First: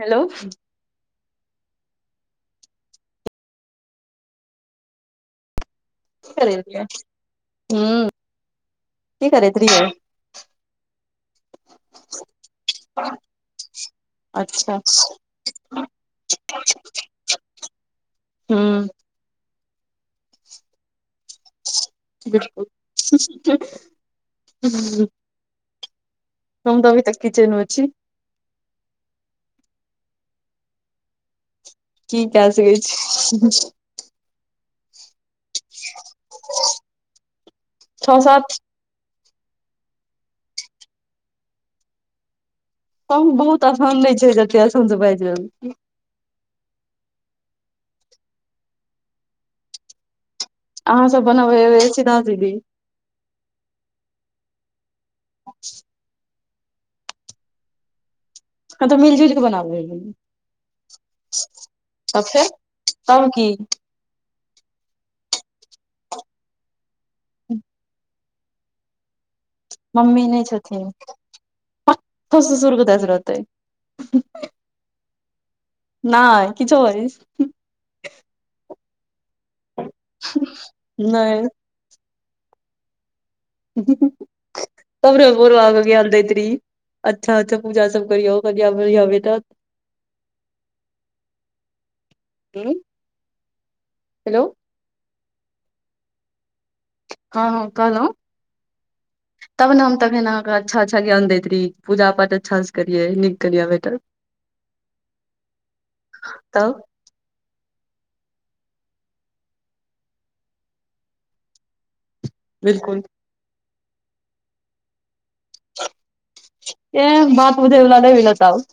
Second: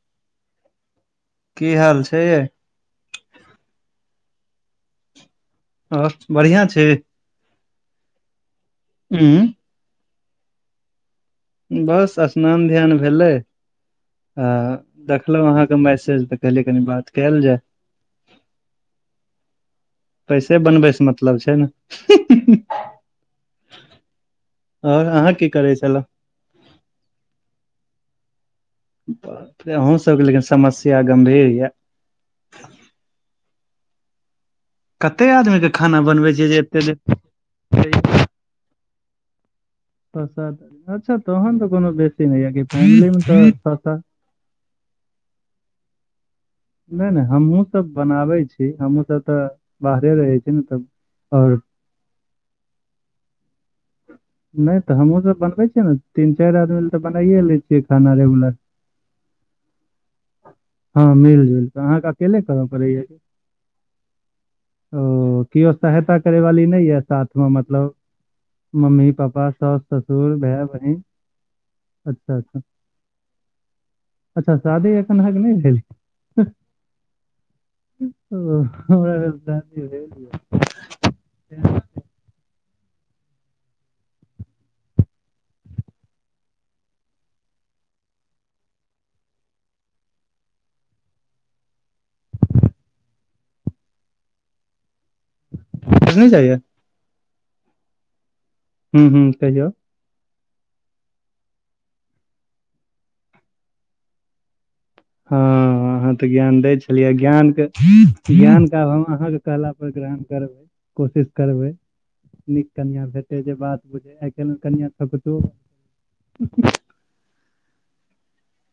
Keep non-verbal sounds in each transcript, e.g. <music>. Hello. की हाल छै ये? और कि करैय बढ़ियां छी रहियै ऊं की उं करैत रहियै? बस स्नान ध्यान भेलै। आ अच्छा देखलहुँ अहाँके मैसेज तऽ कहलिये कनि बात केएल के। ह। पैसे बनबै से मतलब छै ने। बिलकुल आओर अहाँ की करै छलहु? हम तऽ अभी तक किचेन मे छी। बापरे अहूँ सबके लेकिन समस्या गम्भीर ये। की केए सकै छी। कते आदमीके खाना बनबै छीयै, जे एतेक छ देर। <unintelligible> सात। <unintelligible> छ सात अच्छा तहन तऽ कोनो बेसी नहि या कि फैमिली मे तऽ,। इ <unintelligible> छै। <inaudible> जे मुन से बाइज लेलौ। <unintelligible> नइ - नइ हमहु सब बनाबइ छी, हमहुँ सब तऽ, बाहरे रहे छी। ने तब अहाँ सब और बनाबै अबै अछि तहाँसे कि। <unintelligible> नै तऽ हमहूँसभ बनबै छियै, ने तीन चारि आदमी लए तऽ बनाइए लै छियै, खाना रेगुलर। हँ तऽ, मिल जुल के बनाबे हेबै। हँ मिल जुल कऽ, अहाँके तब अकेले फेर करऽ पड़ैया। तब की ओ किओ सहायता करै वाली नइ यै साथमे मतलब मम्मी पापा, साऊस, ससुर भैय, बहिन अच्छा सा <inaudible> अच्छा ससुर कत स रहतै। अच्छा शादी अखनहग नहि भेल। नाइ किछु बजई छी। ओ <inaudible> <inaudible> नई हमरों बुरबा मुगीयल देतरी। <inaudible> अच्छा -अच्छा पूजा सब करिओ <inaudible> हेलो नई जइया। हँ- हँ कहलंऊ हू- हूँ कहियौ तखन अहाँ हमरा अच्छा -अच्छा ज्ञान देत रही पूजा पाठ अच्छा से करियै नीक करियै बैठल हँ अहाँ तऽ, ज्ञान दै तब छै, कहलियै ज्ञान के ज्ञान के आब हम अहाँके कहला पर ग्रहण करबै। कोशिश करबै। नीक बिलकुल कनआ भेटै जे बात बुझ आइ काइल्ह कनआ सब त कतों ए बात बुझेवला नइ मिलत आब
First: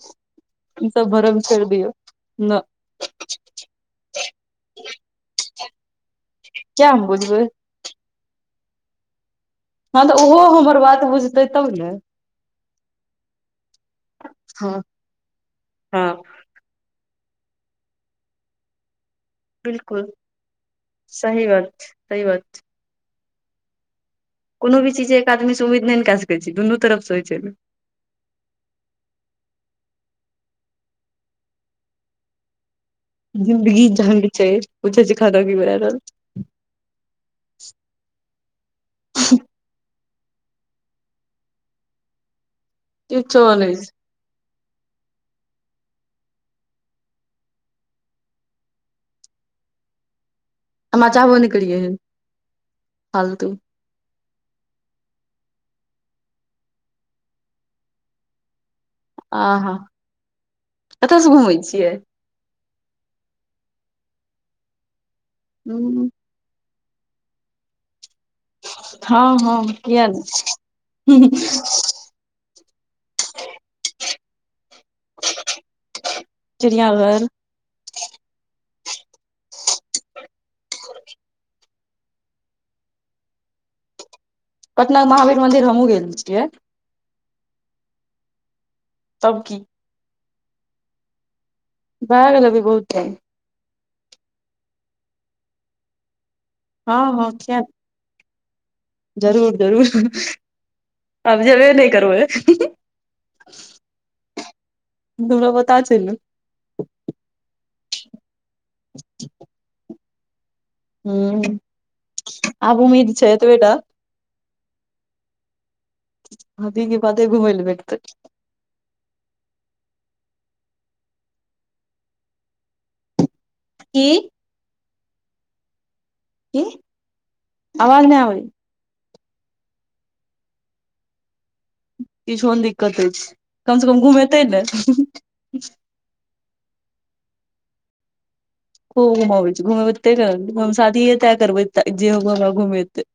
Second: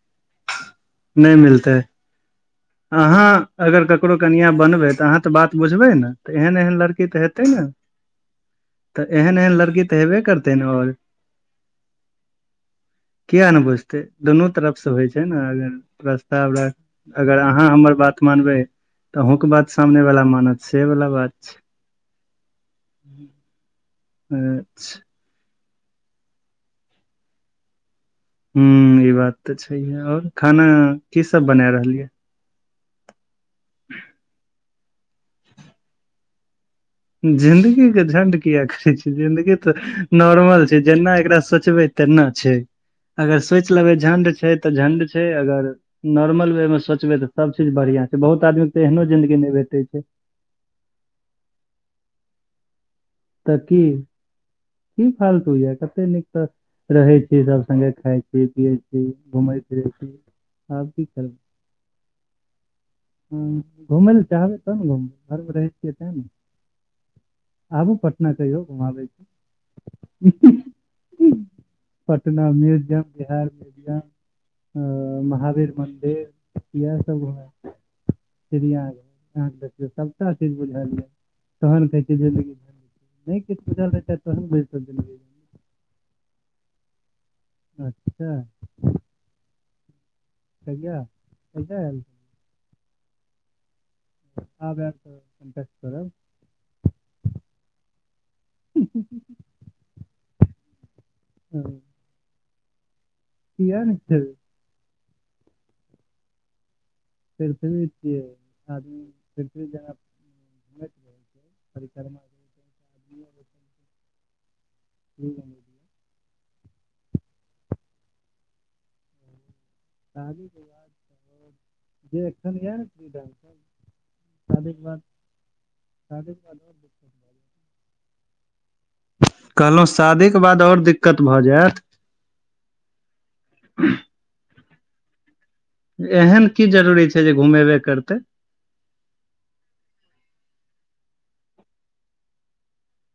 ई सब नहि भरम छोइर मिलतै दियो। न अहाँ अगर ककरो कनिआँ बनबै तऽ, अहाँ तऽ बात बुझबै न, तऽ एहन एहन किया हम लड़की तऽ, बुझबै हेतै न तऽ एहन एहन लड़ हँ तऽ ओहो हमर बात बुझतै तब ने। किया ने बुझते दुनू हँ तरफ से होइ छै ने, अगर हँ पस्ताप राखु अगर अहाँ हमर बात मानबे त अहूंके बात सामने बिलकुल वाला मानत से वालला बात छै। सही बात छ कोनो भी अच्छा, चीज एक आदमी से उम्मीद नहि ने कए सकै छी, दुनू तरफसँ होइ छै नऽ। हूँ ई बात तऽ छहिऐ, और खाना की सब बना रहलिय ये। जिंन्दगी झंड छै, पूछै छै, खाना की बना रहल जिंदगी के झण्ड किऐ करै छै, जिंदगी तऽ नॉर्मल छै, जेना एकरा सोचबै तेना छै। किछो अगर सोइच नहि छै। लेबै झण्ड छै, तऽ झण्ड छै, अगर नॉर्मल वे मे सोचबै तऽ, सभचीज बढ़ियां छै, बहुत आदमी तऽ, एहनो जिन्दगी नहि भेटै छै। हमरा चाहबो न करि ऐहन। त कि। की फालतू ये, कते नीक तऽ रहै छी, सभ संगे खाय छी पिय छि घुमय आहा फिरय छी, आब की कतऽ से करब। घुमै छियै ह घूम ले चाहबय, तब ने घुम घरमे रहै छियै ते न। आबू ना कहियौ घुमा बय हँ हँ किया ने छी। पटना म्यूजियम भैल म्यूजियम महावीर मन्दिर। इह सब चिड़ियाघर घुमेत। चिड़िया अहां देखौ सभटा चीज बुझल अय तहन कहै छै जिंदगी। नहि किछ बुझलरहिते तहन <unintelligible> पटना महावीर मंदिर हमहुूँ गेल छिय। अच्छा तब की कहिया -कहिया ऐत। लागत अभी बहुत टाइम। आब ऐब त टच करब। हाॅं -हाॅं किये नय। जरूर- जरूर अआब जेबै नहि करबय। किये ने <unintelligible> हमरा पता छय न। <inaudible> छै हुॅं, परिक्रमा करै छै आब उम्मीद छैं एते बे टा। हुंऽ आदि के कते घुमैय ले भेट तय। आदि के, जे एखन या न। <unintelligible> की। शादीे के बाद शादी। की आवाज नैं आबैया ‌। कहलहुँ शादीक के बाद और दिक्कत भऽ जेत। किछो ने दिक्कत होइ छै, कम से कम घुमेतैं ने। एहेन की जरूरी छैं जे घुमेबे करतय। खुब घुमेबय छय घुमेबे तय ले न शादीये तै करबै, जे हमरा घुमेतै।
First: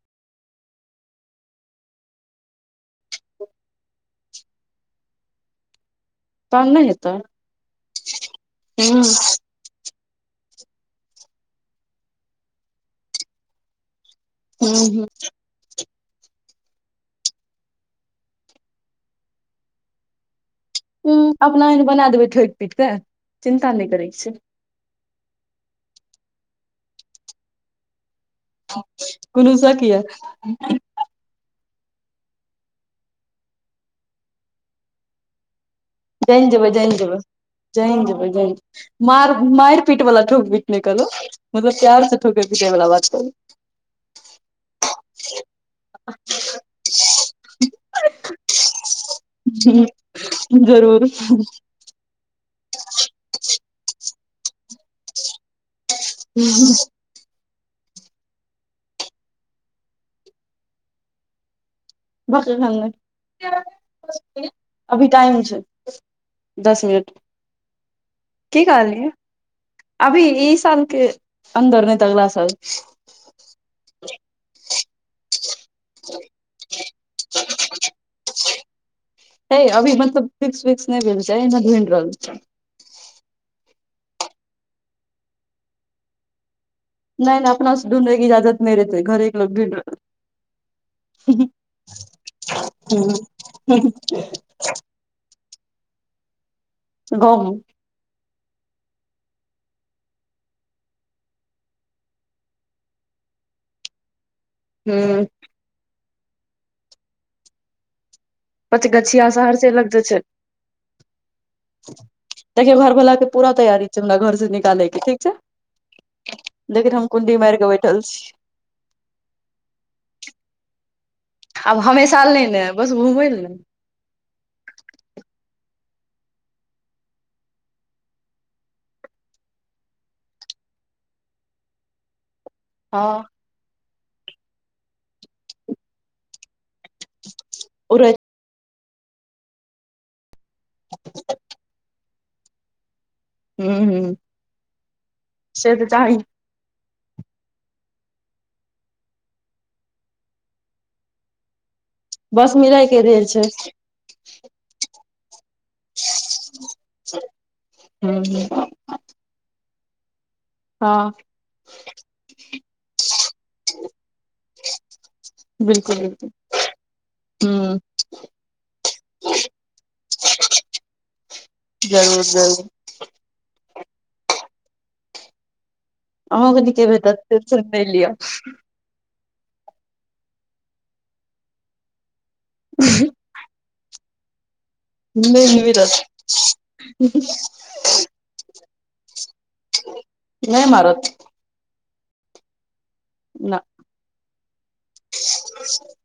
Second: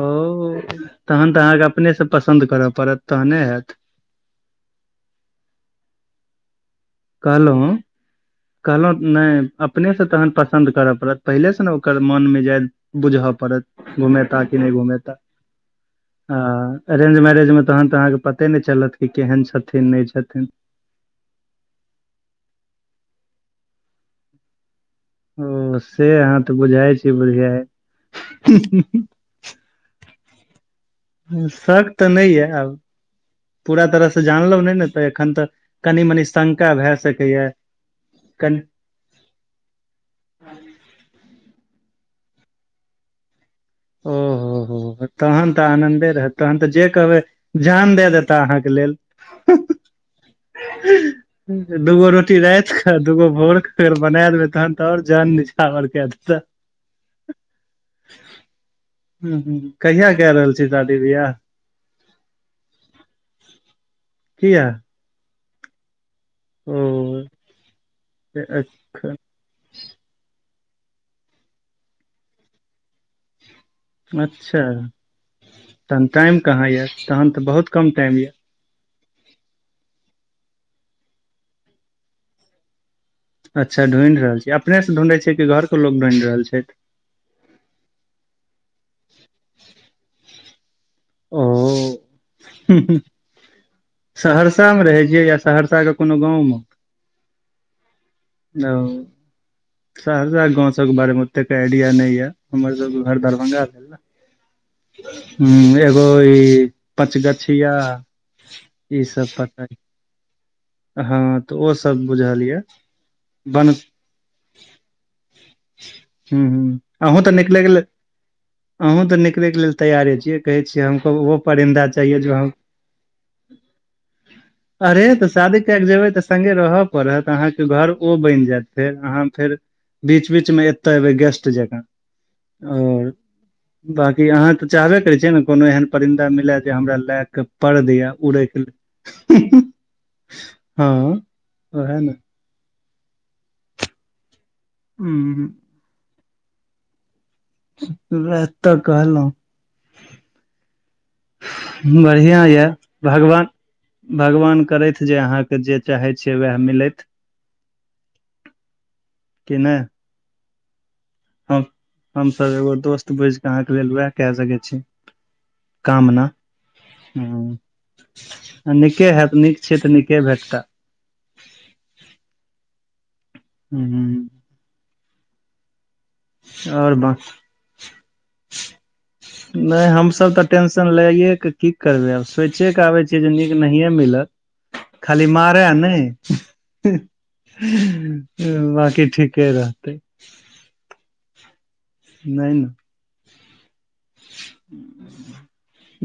ओऽ तहन तऽ अहाँके अपनेसऽ पसन्द कर पड़त, तहने हेत। तहन नैं हे कहलौंह कहलहुं नय। अपने स तहन पसन्द करऽ पड़त, पहिले से ने ओकर मन मिजाद बुझऽ पड़त। घूमेते कि नैं ह घूमेता। हाॅं अरेंज मैरेंज में तहन तऽ अहाँके पते नहि चलत कि, केहन छथिन नहि छथिन। उ अपना एहेन बना देबैंय, ठोकि पीट कऽ, चिन्ता नहि करैं छैं। ओऽ से अहाँ तऽ बुझाइ छी बुधियेर ‌। कुनु शक ये। शक तऽ नहि ये आब, पूरा तरहस जानलहु नहि ने तऽ एखन तऽ। कनि मनि जानि जेबैय शंका भए जानि जेबैय सकैया जानि जेबैय जानि कनि जेबैय। मार मारि पीट वाला ठोक पीट नहि कहलों, मतलब प्यार स ठोकय पीटे बला बात कहलों। <inaudible> ओ तहन तऽ आनन्दे रहत तहन तऽ जे कहबै जान दे देता अहाँके लेल। हु जरूर। <unintelligible> दूगो रोटी रात क दूगो भोरके अगर बना देबैय तहन त और जान निछावर का देता। कहिया कए रहल छी शादी बियाह। <unintelligible> किया अभी टाइम छैं। ओ दस मिनट, की कहली? एखन, अभी ई साल के अन्दर नहि त अगला साल। अच्छा तहन टाइम कहाँ ये तहन त बहुत कम टाइम ये। है अभी मतलब फिक्स विक्स नहि भेल छैंय एहिना घुम रहल छैय। <unintelligible> अच्छा ढूँढि रहल छी अपने सँ ढूढैय छी की घरके लोग ढूढ रहल छैय। नैं नैं अपना ढूढैय के इजाजत नैय देतैय घरेक लोग ढूॅंढि रहल। ओ हु हु सहस। <unintelligible> सहरसा में रहे छियैं या सहरसा के कोनो गाँंव में। <unintelligible> <unintelligible> सहरसा गाँव सबके बारेमे ओतेक आइडिया नहि या हमरसभके घर दरभगा छैय ने। ह हु एगो ई पाँच गिछया। पाॅंच गछिआ सहरसा लगतऽ छैं। हँ तऽ ओ सब बुझल <unintelligible> यऽ तेहि घर भोलाक के पूरा बन तैयारी। चंदा घर से निकाले के ठीक छै हूँ हूँ लेकिन हम अहूँ तऽ कुंडी मार निकलैके के लेल बैठल छी। अहूँ त निकले के लेल तैयारे छियै कहै छियै हम त ओहो आब परिन्दा चाहिए हमेशा जो नहि ने बस घुमबै ने <unintelligible> अरे त, शादी कए क जेबै तऽ सङ्गे रहय पड़त अहाँके घर ओ बनि जायत फेर अहाँ फेर बीच बीचमे एतय एबै गेस्ट जकाँ ह्म्म, हँ बाकी अहाँ तऽ चाहबे करै छियै ने कोनो एहन परिन्दा मिलय जे हमरा, लए क पर दिए उड़ै उरई के हा हा <unintelligible> हँ त ह ने <unintelligible> हू हू, हू, से तऽ चाही <unintelligible> वेह तऽ कहलहु <unintelligible> बढ़िआँ बस यार मिलाय के रेल छै भगवान, भगवान करथि जे अहाँके जे चाहै छ उएह मिलथ हूँ हूँ कि नइ <unintelligible> हँ हम हमसभ एगो दोस्त बुझि क अहाँके उएह कए सकै छी बिलकुल बिलकुल ह आ नीके हेत नीक छिय त नीके भेटतै जरूर जरूर ह <unintelligible> अहूके नीके आओर बा भेटत टेंशन नहि लिअ, नहि हमसभ त टेंशन लैएके की करबै आब, सोचे के आबै छ जे नीक नहिए मिलत खाली नहि मारै मिलत नहि, बाकी ठीके रहतै, नइ मारत। नय न ना।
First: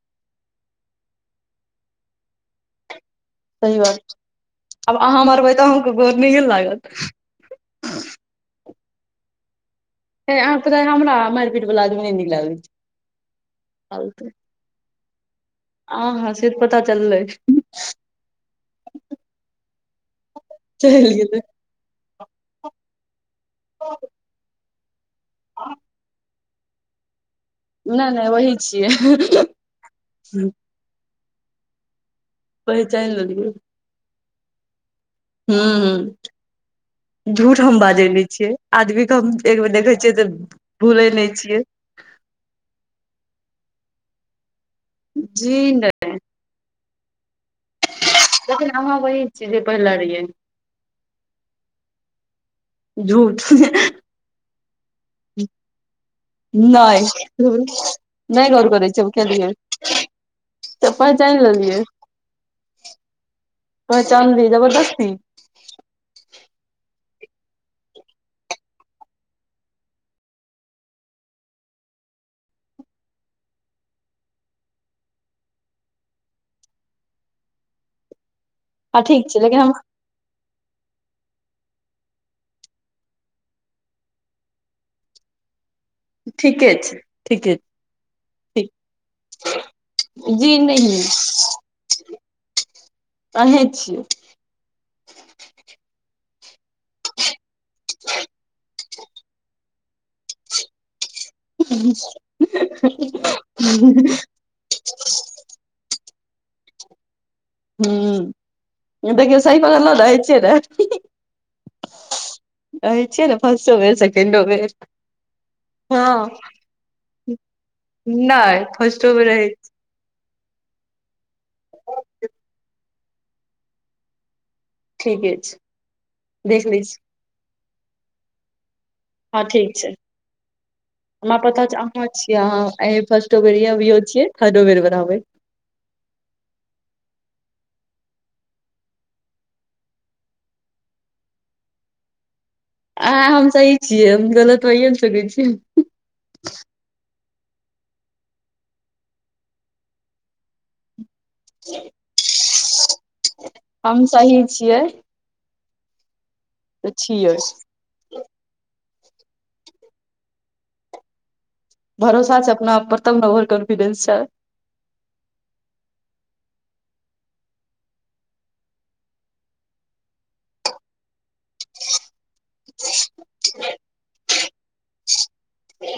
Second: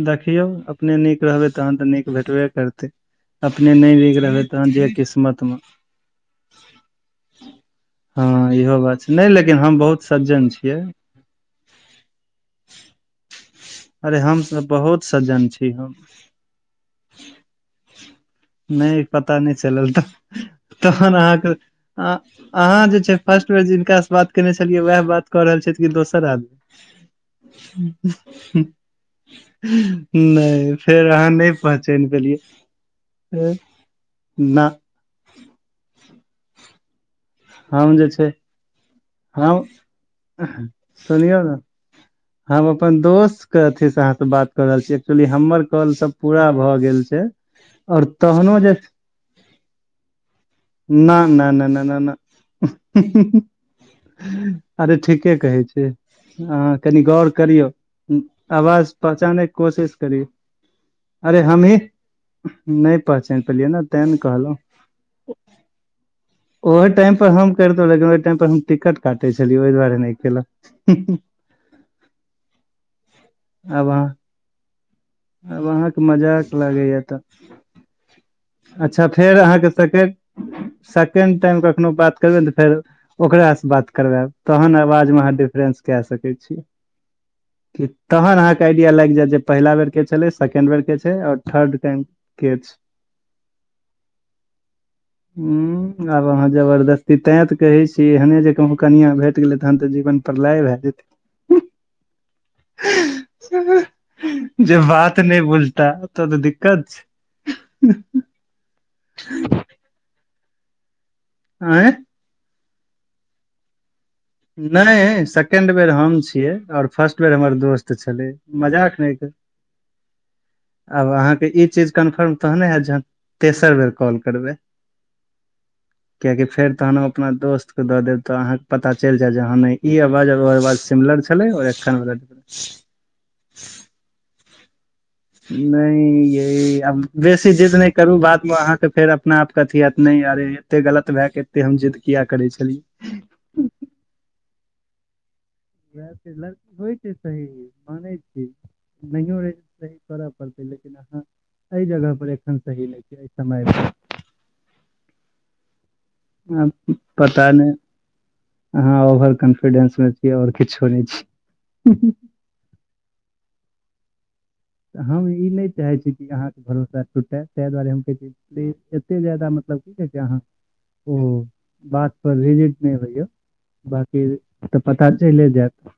देखियौ अपने नीक रहबै तहन तऽ नीक भेटबे करतै। अपने सही बात नय नीक रहबै तहनि जे आब अहाँ मारबै किस्मतमे। तऽ अहूँके गोर नहिये लागत हँ इहो बात छैय नय लेकिन हम बहुत हे सज्जन अहाँके पता छियै अइ हमरा मारि पीट वला आदमी नय नीक लागै छैय। अरे हमसब बहुत सज्जन छी। हम आ हँ से त पता चललै। नइ पता नइ चलल त तहन चलि गेलै अहाँके अ अहाँ जे छैय फर्स्ट बेर जिनकासँ बात केने छलियै वएह बात क रहल छैथ कि दोसर आदमी। नहि नहि वही नय छियै फेर अहाँ नय पहचाइन पेलियै। पहचाइन लेलियै। ना। हँ-हँ। झूठ हम बाजय जे नय छै छियै आदमीके हम एक बेर देखय छियै त भूलै नय सुनियौ ने छियै। हम अपन दोस्तके अथी स अहाँ स बात क रहल छी एक्चुअली जी हमर कॉल नहि सब पूरा भ गेल छैय। लेकिन हमे वही छी जे पहिले रहियै। न- न -न- न -न झूठ -न। अरे ठीके कहय छी। हँ कनि नहि गौर करियौ नहि आवाज पहचानैके कोशिश करियौ। त पहचाइन लेलियै। नइ पहचाइन पेलियै ने तेँ ने पहचानलियै कहलहुँ। जबरदस्ती ओहो टाइम पर हम करितहु लेकिन ओहि टाइम पर हम टिकट काटय छलियै ओहि दुआरे नइ केलऊ। आब आब अहाँके मजाक लागैया त। हँ अच्छा ठीक फेर छै लेकिन अहाँके हम सेकेंड, सेकेंड टाइम कखनो बात त फेर ओकरासँ बात करबैब तहन आवाजमे अहाँ डिफरेंस कए सकै छी ठीके छैय ठीके। तहन अहाँके ठीक आइडिया लागि जायत जे पहिला बेर के छलै जी सेकेंड बेर नहि के छैय और थर्ड टाइम के छैय। अहीं छियै। उ आब अहाँ जबरदस्ती तैं त कहय छी एहने जे कहूँ कनिया भेट गेलै तहन तऽ जीवन प्रलये भए जेतै। ह ह जे बात नय बुझता ओतऽ त दिक्कत छैय। हू ए देखियौ सही कहलौं ने अहीं छियै ने। आँय। अहीं छियै ने फसटो बेर से नय सेकेंड बेर हम छियै और फर्स्ट बेर हमर दोस्त छलय नहि मजाक नहि <unintelligible> आब अहाँके इ चीज कन्फर्म तहने हैत जहन तेसर बेर कॉल करबय। ठीके छै कियेकि देख फेर लै छी तहन अपना दोस्तके दऽ देब त अहाँके पता च चलि जैत जे हँ ठीक नय छै इ आवाज आ ओ आवाज सिमिलर हमरा छलै और एखन <unintelligible> ोबरिया भी छ <unintelligible> खादो बरोबै नहि यह आब बेसी जिद्द नहि करू, बादमे अहाँकेँ फेर अपना आपके अथी होत नहि अरे एते गलत भए के एते हम जिद्द किया करै छली। आ हम सही छियै, हम गलत होइए ने सकै छी। इएह त लड़की होइ छै सही, मानै छी। नहि हो <unintelligible> पररत लेकिन अहाँ एहि जगह पर एखन सही नहि छै, एहि समय पर हम सही छियै। आ तऽ छियै पता नहि अहाँ ओवर कॉन्फिडेंस मे छीय और किछो नहि छीय भरोसा छै, अपनाप पर तब ने ओवर कॉन्फिडेंस छै। तऽ हम ई नहि चाहैत छी कि अहाँके भरोसा टूटै ताहि दुआरे हम कहैत छी। एते जादा मतलब की कहै छै अहाँ? ओ बात पर रेट <unintelligible> नहि होइय। बकी तऽ पता चलि जायत।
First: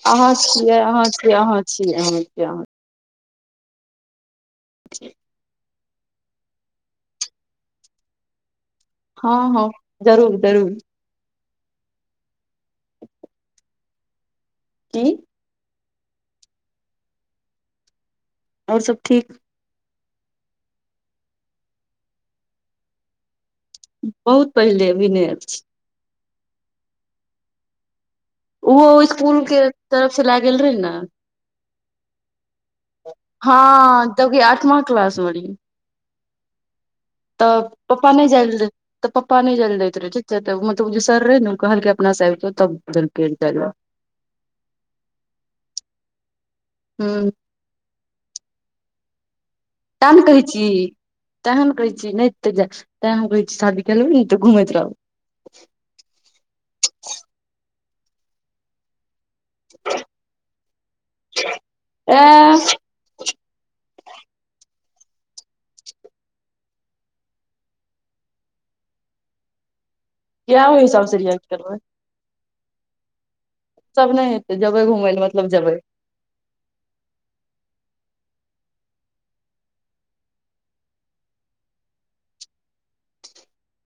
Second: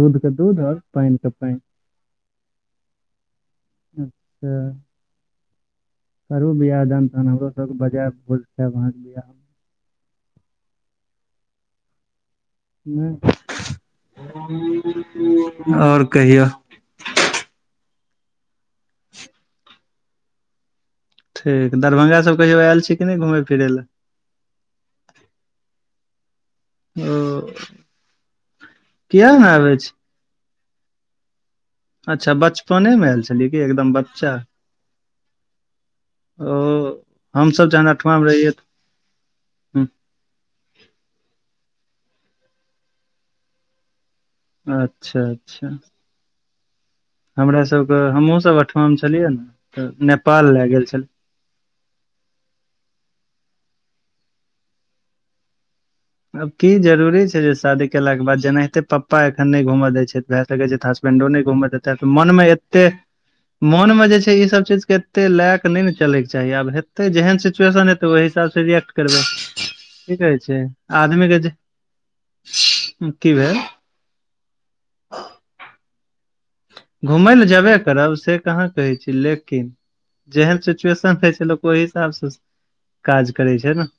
दूध के अहाँ दूध और छियै अहाँ पानि के छीै पानि अहाँ छी <unintelligible> अच्छा <inaudible> करू बियाह <unintelligible> दन तन हमरो सबके बजाय बझह हँ-हँ जरूर- जरूर नहि <unintelligible> की और कहियौ? और सब ठीक। ठीक दरभंगा सब कहियो आल छी की घमय फिरय लए? बहुत पहिले, अभी नै ऐब छी। ओ ओहो किया इसकुल ने के आबै छी तरफ से लए गेल रहे ने अच्छा बचपने मे आयल छलियै हँ क? एकदम बच्चा जबकि आठमा क्लास मे रहियै ओ तऽ हमस पप्पा जनाठव नहि मे जाय रहिय। लए तऽ पप्पा नहि जाइ ल दैत रहे ठीक, तऽ मतलब जे सर रहे ने ओ कहलकै अपना सेबो तब देलक जाइ ल। <inaudible> अच्छा अच्छा हूँ हमरा सबके हमहुँ सब ओठमा छेलियै न। नाम <unintelligible> कहै छी तैहन ने कहै छियै नैय <unintelligible> शादी केलौ घुमैत रहु। आब की जरूरी छैय जे शादी केला के बाद जेनायहिते प्पा प्पा एखन नैय घूमय दैत छैत भए सकै छै हसबेंडो नैय घुमय देतऽ ए मन मे एते मन मे जे छ ई सब चीज के एते लए के नैय ने चलके चाही आब हेतै जेहन सिचुएशन हेत ओय हिसाब सँ रिए्कट करबै की कहै छै, किया ओहि हिसाब से आदमी के रिएक्ट जे करबै की भेल? सब नैय हेतै, जेबै घुमय लए मतलब जेबै। घुमैय लए जेबे करब से कहाँ कहै छी लेकिन जेहन सिचुएशन रहै छै, लोक ओय हिसाब सँ काज करै छैय न।